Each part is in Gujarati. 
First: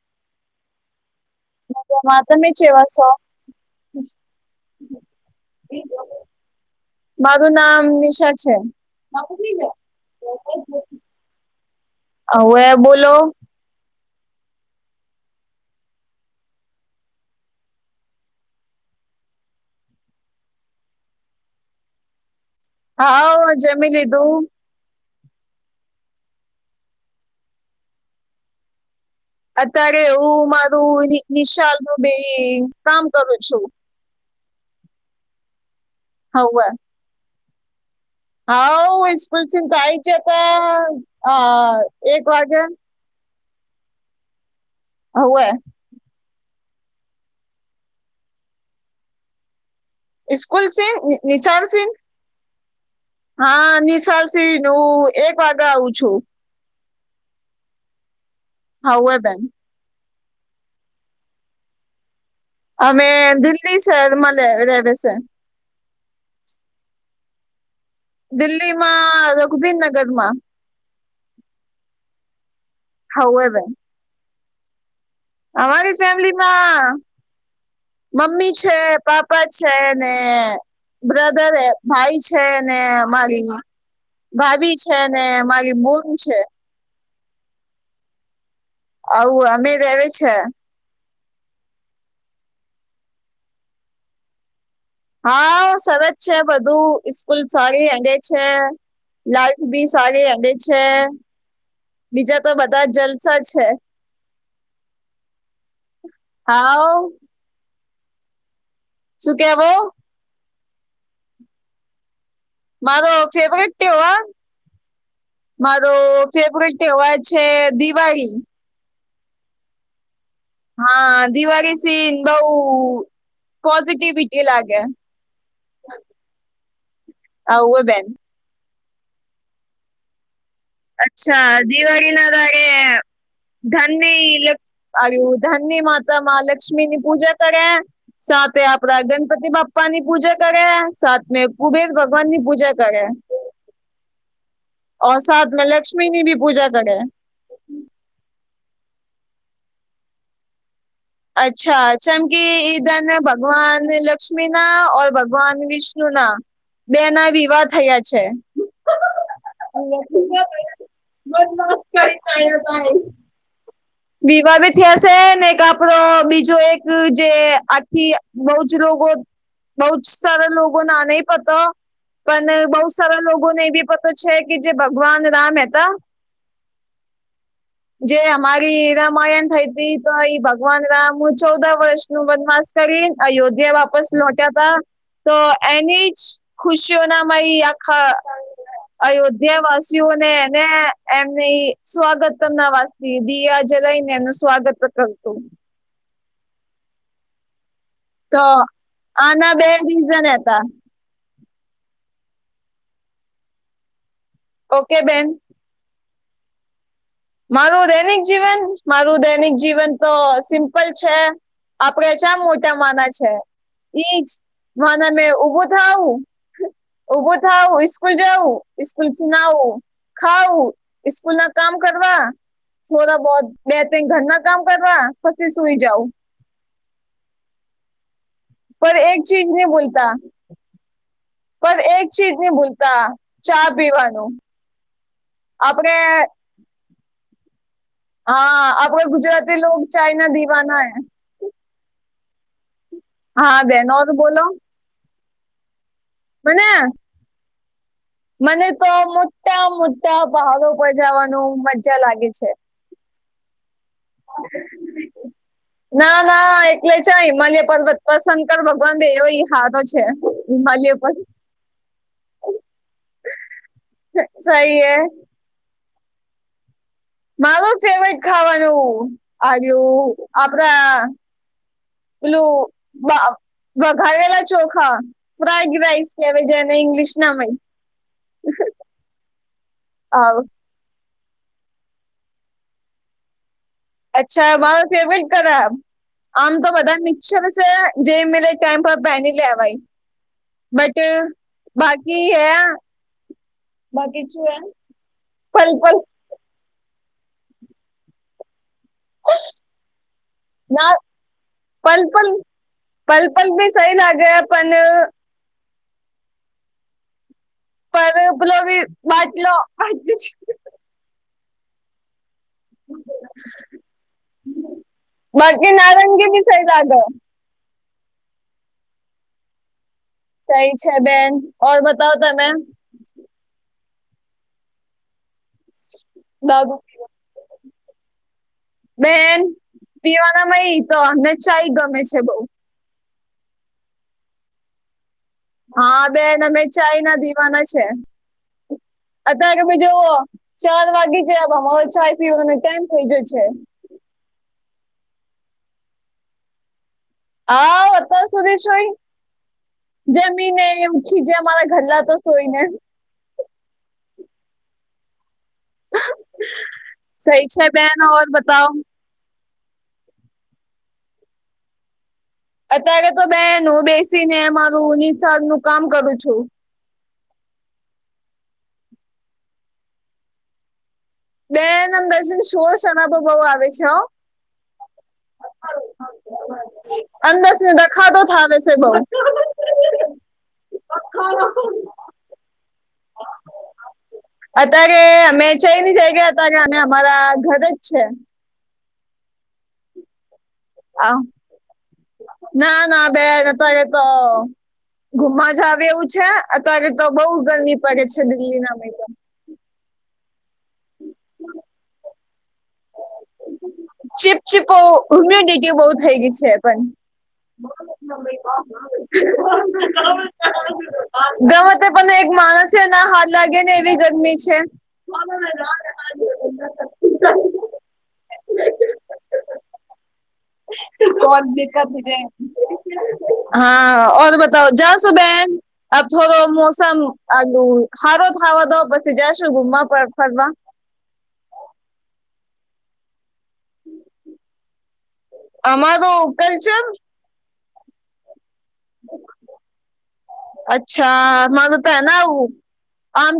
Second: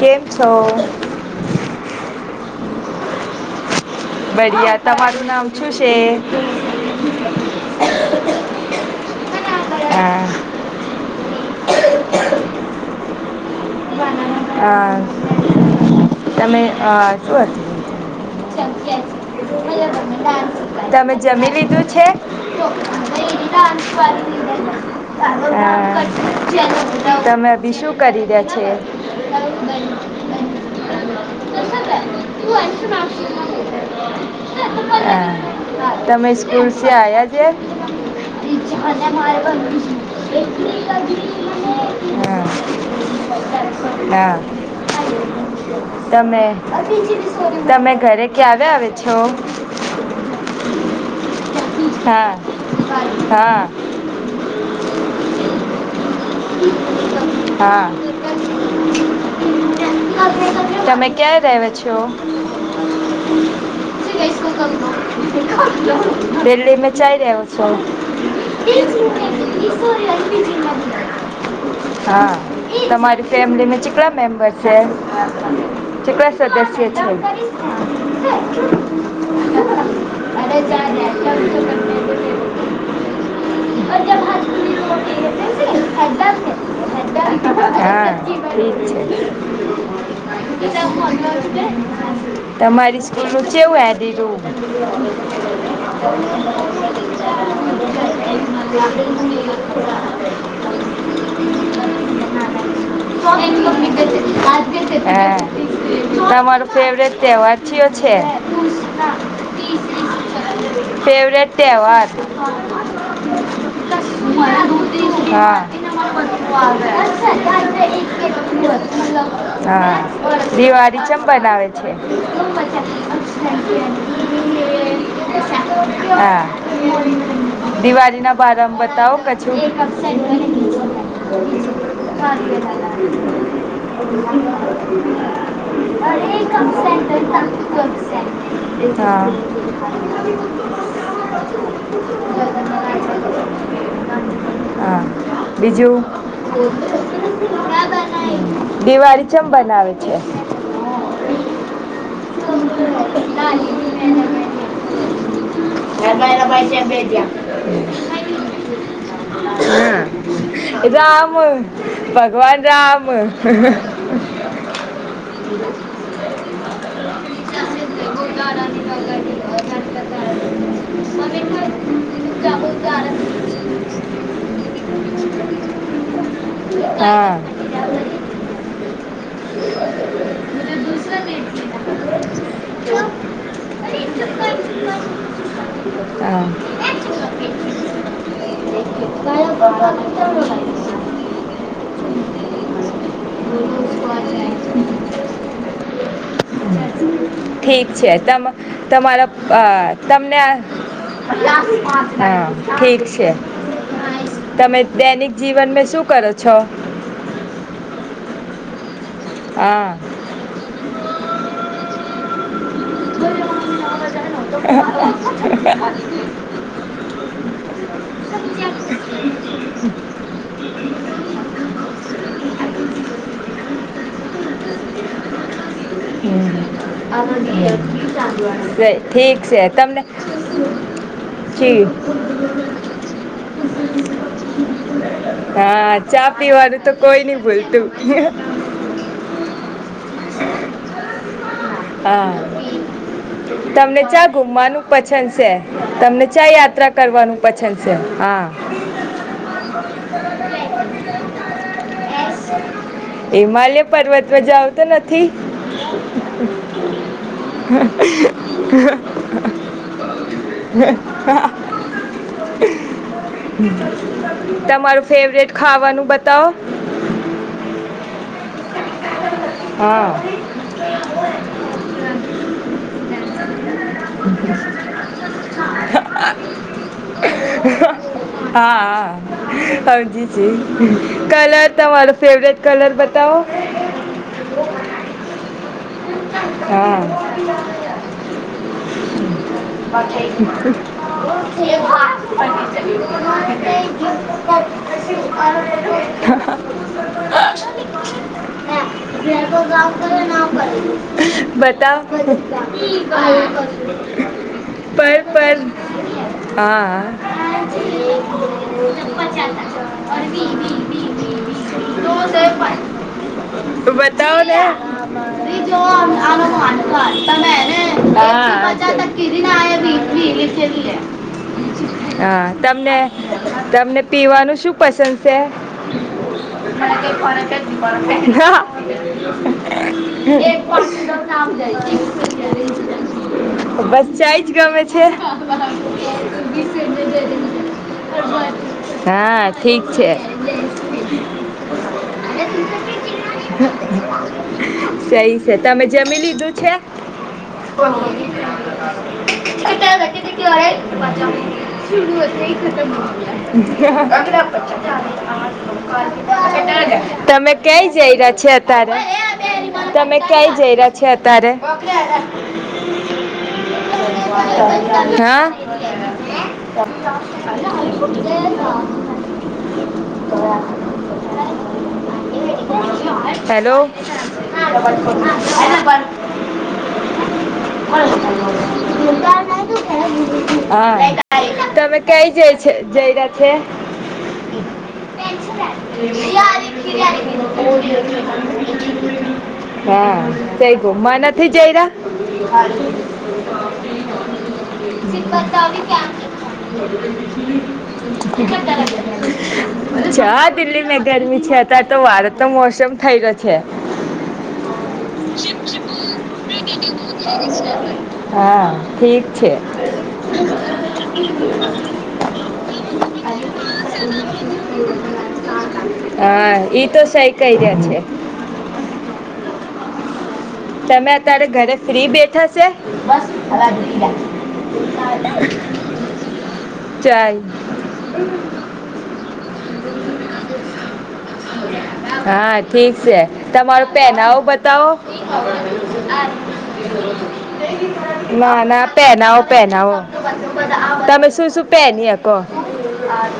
કેમ છો? મજામાં તમે ચેવા સો? બડીયા તમારું નામ છું છે? મારું નામ નિશા છે. હા અવે બોલો અ તમે અ શું [unintelligible] તમે જમી લીધું છે? હા જમી લીધું. [unintelligible] આ તમે અબી શું કરી રયા છે? હા અતારે હું મારું રીગ નિશાલ નું બે કામ કરું છું. હ તમે હવે સ્કૂલસી આયા જે હાવ સ્કૂલ થી તો આઈ જતા અ એક આ વાગે ના હવે તમે તમે ઘરે ક્યાવે આવે છો? ઇસ્કુલ સે? નિસાર સે? હા હા નિશાલસિન હું એક વાગે આવું છું. હા હાવે બેન તમે ક્યાં રેવે છો? અમે દિલ્લી શહેરમાંલે રેવે સે દિલ્લી મે ચાઈ રેવો સ દિલ્હીમાં રઘુબીરનગરમાં [unintelligible] હા તમારી હાઉએવર ફેમિલીમે ચીકળા મેમ્બર છે? અમારી કેટલા ફેમલીમાં સદસ્ય છે મમ્મી છે પાપા છે ને બ્રધર હે ભાઈ છે ને મારી ભાભી છે ને મારી મૂન છે. હા ઠીક આવું અમે રહેવે છે છે તમારી સ્કૂલનું ચેવું હેડીલું? હા સરચ છે બધું ઇસ્કૂલ સારી હેંડે છે લાઇફ બી સારી હેંડે ચ છે બીજા તો બધા જલસા છે. હા તમાર હા ફેવરેટ તેવાર કયો છે શું કેવો? ફેવરેિટ તહેવાર? મારો ફેવરેટ તેવાર? હા. મારો ફેવરેટ તહેવાર છે દિવાળી. હા દિવાળીચમ હા બનાવે દિવાળી છે સીન બઉ પોઝિટિવિટી લાગે હ આવું હે બેન દિવાળીના ભારામાં બતાવો કછું [inaudible] અચ્છા દિવાળી ના દડે ધન ની ધન ની માતા મહાલક્ષ્મી ની પૂજા કરે સાથે આપડા હા ગણપતિ બાપ પા ની હા પૂજા કરે સાતમે કુબેર ભગવાન ની પૂજા કરે હ ઓર સાથ મે બીજું? લક્ષ્મી ની ભી પૂજા કરે દિવાળી ચેમ બનાવે છે અચ્છા જેમકી ઈ ધન ભગવાન લક્ષ્મી ના ઓર ભગવાન વિષ્ણુ ના બે ના વિવાહ થયા છે હ રામ ભગવાન રામ વિવાહ બી થ્યાં શે ને એક આપડો બીજો એક જે આખી બહુ જ રોગો બહુત સારા લોગોને આ ન પતા પણ બહુત સારા લોગોને ભી પ છે કે જે ભગવાન રામ હતા હા જે અમારી તે રામાયણ થઈ તી તો એઈ ભગવાન રામ ચૌદા વર્ષ નું વનમાસ કરીને અયોધ્યા વાપસ લોટ્યા તા તો એની જ હા ખુશી શ્યો ના માાઈ આખા અયોધ્યા વાસીઓને ને એમને સ્વાગત તમ ના વાસ દિયા જલાઈઇને એનું સ્વાગત પણ કર્યું હતું ઠીક તો [unintelligible] આના બે રીઝન હતા [unintelligible] હા ઠીક છે. તમે ઓકે બેન દૈનિક જીવન મે શું કરો છો? મારું દૈનિક જીવન મારું દે- દૈનિક હા જીવન તો સિમ્પલ છે આપડે ચ્યા મોટા માન છે. એ જ- [unintelligible] મે ઠીક ઉભું થાવું ઉભું થ આવું સ્કૂલ જાઉ સ્કૂલ- નાઉ ખાઉં સ્કૂલ ના કામ- કરવા થોડા બે તન ઘરના કામ કરવા પછી સુઈ જાવુ- હમ અ- પર એક ઠીક ચીજ છે નહીં તમને- ભૂલતા પણ ઠીક- એક ચીજ નહી ભૂલતા ચા પીવાનું આપડે હા ચા પીવાનું તો કોઈ નઈ ભૂલતું- હા આપડે ગુજરાતી લોગ ચાય ના દિવાના હૈ- હા હા બેન તમને ઓર ચા બોલો ઘુમવાનું- પસંદ છે તમને ક્યાં મને યાત્રા કરવાનું પસંદ છે? હા મને તો મોટા મોટા પહાડો પર જવાનું મજા લાગે છે. હિમાલય પર્વતમાંજા આવતો નથી. હા એટલે છે મને હિમાલય પર્વત પસંદ કરવો ગમે ઈ હારો છે હિમાલય પર- સહી હે તમારું ફેવરેટ- ખાવાનું બતાવ- મારું ફેવરટ ખાવાનું આરયુ હા આપડા- પેલું બા- વઘાવેલા ચોખા ફ્રાઈડ રાઈસ કેવાય જેને ઈંગ્લિશ ના હોય- હા, હા, સમજી જઇ. કલર તમારો ફેવરેટ કલર બતાવો. અચ્છા, માર પેમેન્ટ કર. આમ તો હા બધા મિક્સર છે, જે બતાવ મે લ ટાઈમ પર પેહેની લેવાય બટ. બાકી હે [unintelligible] બાકી શું હે પલ પલ હા. [unintelligible] ના. પલ પલ હતા પલ પલ બી સહી લાગે [inaudible] પણ પર પર હા, પેલો બી બાટલો હા. બાટલો જ. હચી. બી બી બતાવોને. [unintelligible] [inaudible] સહી છે બેન ઓર બતાવો તમે હા તમને તમને પીવાનું શું પસંદ છે? દાદુ [inaudible] [inaudible] બસ બેન પીવાનામાં ઈ તો અમને ચાય ગમે છે બહુ ચાય જ ગમે હા બેન અમે ચાય ના [inaudible] અતારે ઠીક છે બીજું ચાર વાગી જ્યાં હવે ચાય પીવા નો ટાઈમ થઈ ગ્યો છે. સઈ સે તમે જમી લીધું છે? [inaudible] આવ અત્યાર સુધી સોઈ જમીને ઉઠી જાય મારા ઘરલા તો સોઈને [inaudible] સહી તમે છે કય બેન જઈ ઓર રહ્યા છે બતાવો અતારે તમે કઈ જઈ રહ્યા છે અત્યારે અત્યારે તો બેન હું બેસીને મારું હા. નિસર્ગનું કામ કરું છું [inaudible] બેન અંદર થિન સોર સરાબો બહુ આવે હેલો છે હો અંદર સે [unintelligible] [inaudible] હા તમે કઈ જ જઈ રહ્યા છે? [inaudible] અત્યારે અમે જઈ ની જગ્યાએ અત્યારે અમે અમારા ઘરે જ છે [inaudible] હા. કઈ આ ઘૂમવા નથી જઈ રહ્યા? [inaudible] ના ના બેન અત્યારે તો ઘુમા જ આવે એવું છે અત્યારે તો બહુ ગરમી પડે છે દિલ્હીના મેદાન [inaudible] છા દિલ્હી મેં ગરમી છે અત્યારે તો વાર તો મોસમ થય રહ્યો છે. ચીપ ચીપો ઇમ્યુનિટી બહુ થઈ ગઈ છે પણ. હા ઠીક છે ગમે તે પણ એક માણસ હેના હાથ લાગે ને એવી ગરમી છે. હા ઈ તો સહી કઈ રહયા છે. તમે અત્યારે ઘરે ફ્રી બેઠા છે [unintelligible] હા ઓર બતાવો જસુબેન અબ થોડો મોસમ ચાલ આ હારો થાવા દો પછી જશું ગુમવા, ફરવા. હા ઠીક છે. તમાર પેનાવું બતાવો. અમારું કલ્ચર [inaudible] ના પેનાવો પેનાવો. તમે શું અચ્છા શું મારું પેહની હકો? પહેનાવું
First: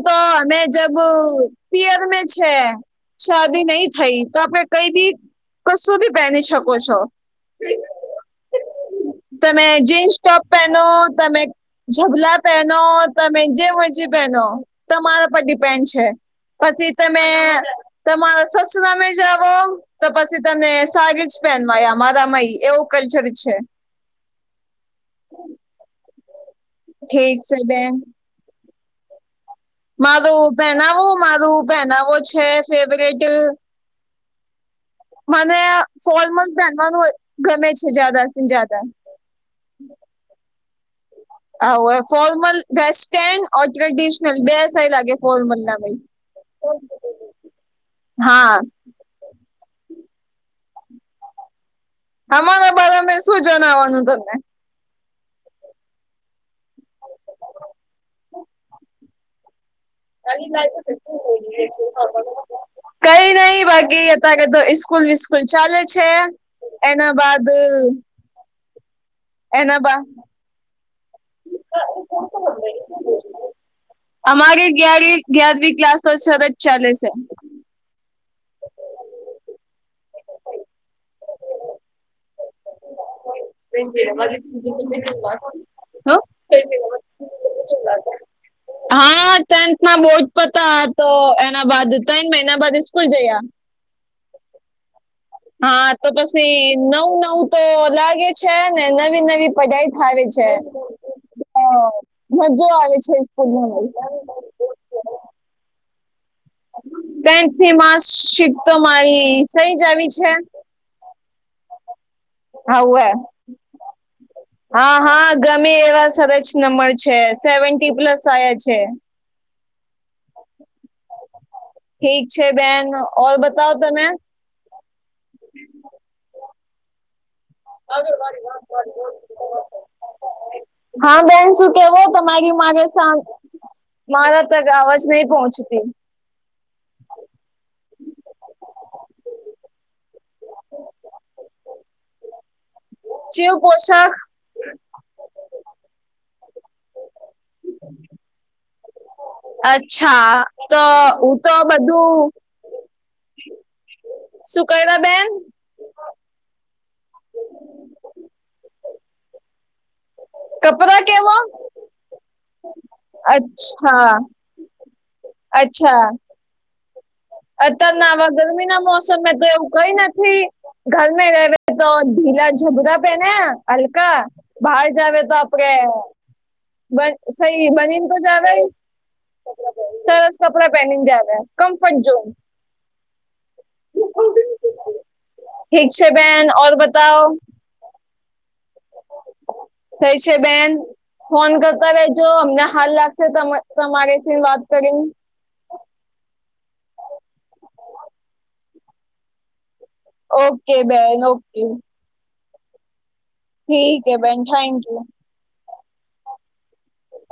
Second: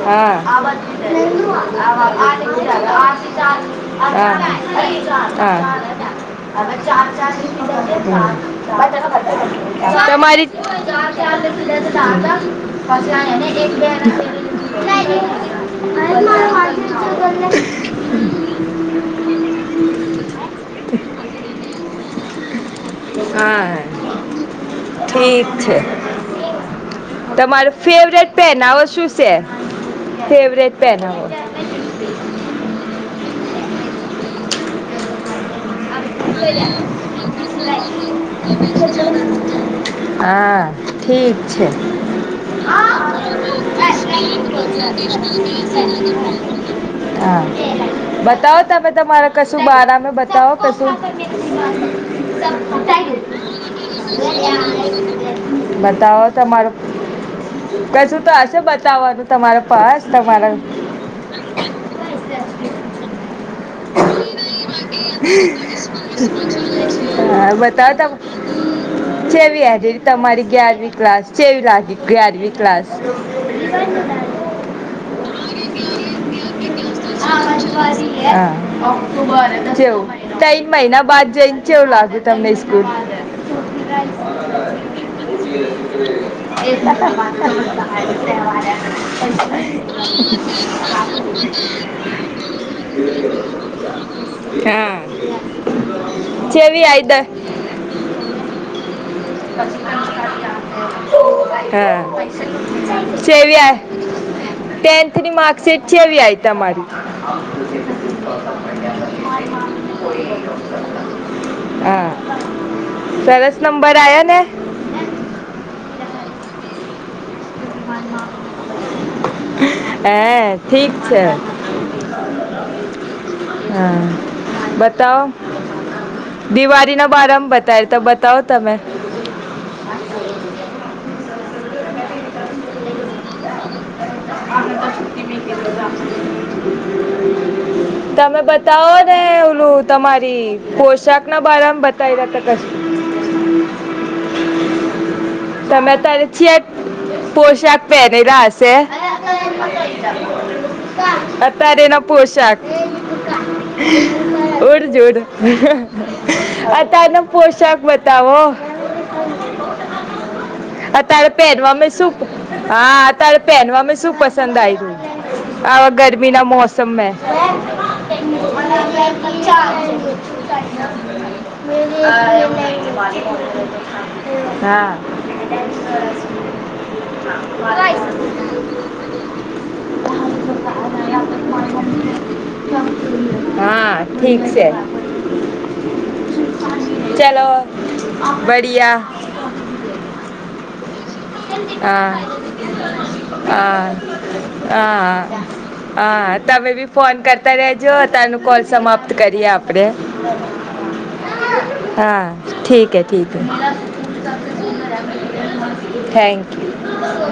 હા પિયર મેં છે શાદી નહી થઈ તો આપણે કઈ બી કશું બી પહેની શકો છો [inaudible] [inaudible] [inaudible] તમારી પેનો તમે જભલા પહેનો તમે જે હો છે પહેનો તમારા પર ડિપેન્ડ છે પસ પછી તમે તમારા સસ નામે જાવો- તો પછી તને સાગ જ પહેનવાયા મારા મય એવું કલ્ચર છે. હા ઠીક છે ઠીક છે તમારે બેન ફેવરેટ - પહેનાવ શું? છે. માર ફેવરેટ પેન પહેનાવો આવો મારું પહેનાવો છે ફેવરેટ- મને ફોલમલ બાંધવાનું ગમે છે જ્યાદા સિ જદા [unintelligible] હા ઠીક છે. આવો ફોર્મલ હા વેસ્ટર્ન ઓર ટ્રેડિશનલ બે સહી લાગે ફોર્મલના ભાઈ હા બતાવો તમે તમારા- કશું બારામાં બતાવ કશું- આમારા બાર મે શું જણાવવાનું તમને- બતાવો તમારું કશું તો હશે બતાવવાનું તમારા પાસ- તમારા કઈ નહી બાકી અ- સ્કૂલ વિસ્કુલ ચાલે છે. એના બાદ જેવી એના બા હાજેરી તમારી ગ્યારમી ક્લાસ જેવી લાગે ગ્યારમી ક્લાસ- અમારી ગ્યાર ગ્યારમી ક્લાસ તો સરસ ચાલે છે. હા છેવ- તન મહિના બાદ જઈને એવું લાગે તમને સ્કૂલ- જ [unintelligible] હા ટેન્થમાં બોર્ડ પતા તો એના બાદ ત્રણ મહિના બાદ સ્સ્કૂલ જયા [unintelligible] છેાર [unintelligible] હા તો પછી નવું નવું તો લાગે છે ને નવી નવી પઢઈ થાય છે. હા મજો આવે છે છેવી આ- સ્કૂલમાં ટેન્થ ટેન્થની માર્કશીટ કેવી આય તમારી- શીખતો મારી સહી જ આવી છે હા હવે સરસ નંબર આયા ને હા હા ગમે એવા સરસ નંબર છે સેવ પ્લસ આયા છે હે ઠીક છે ઠીક છે બેન ઓર બતાવ તમે બતાવ દિવાળી ના બારામાં બતાય તો બતાવ તમે હા બેન શું કેવો તો મા મારે મારા તક આવાજ નહી પહોંચતી [inaudible] તમે બતાવો ને ઓલુ તમારી પોશાક ના બારમાં બતાવી રહ્યાતા જીવ પોશાક તમે તો છ જ પોશાક પહેરેલા હશે અચ્છા તો હું તો અત્યારે નો બધું પોશાક શું કર્યા ઉડજુડ બેન અતારનો પોશાક બતાવો અ કપરા તારે કેવા પહેરવા શુ હા તારે પહેનવા અચ્છા શું પસંદ આયું હ અચ્છા ગરમી ના મોસમ સમય અત્યારના આવા ગરમીના મોસમે તો એવું કઈ નથી ઘરમે રહેવે તો ઢીલા જબરા પહેને હા બ સહી બનીને તો જ સરસ કપડા પહેનીને જ આવ્યા કમ્ફર્ટ ઝોન હા ઠીક છે ઠીક છે બેન ઓર બતાવ બડિયા સહી સે બેન ફોન કરતા હા રેજો અમને હાલ લાગશે હા તમારી સ વાત કરીને હા હા તમે બી ફોન કરતા રજો અતારનું કોલ સમાપ્ત કરીએ આપ ઓકે બેન ઓકે હા ઠીક એ ઠીક ઠીક હ બેન થેન્ક યુ થેન્ક યુ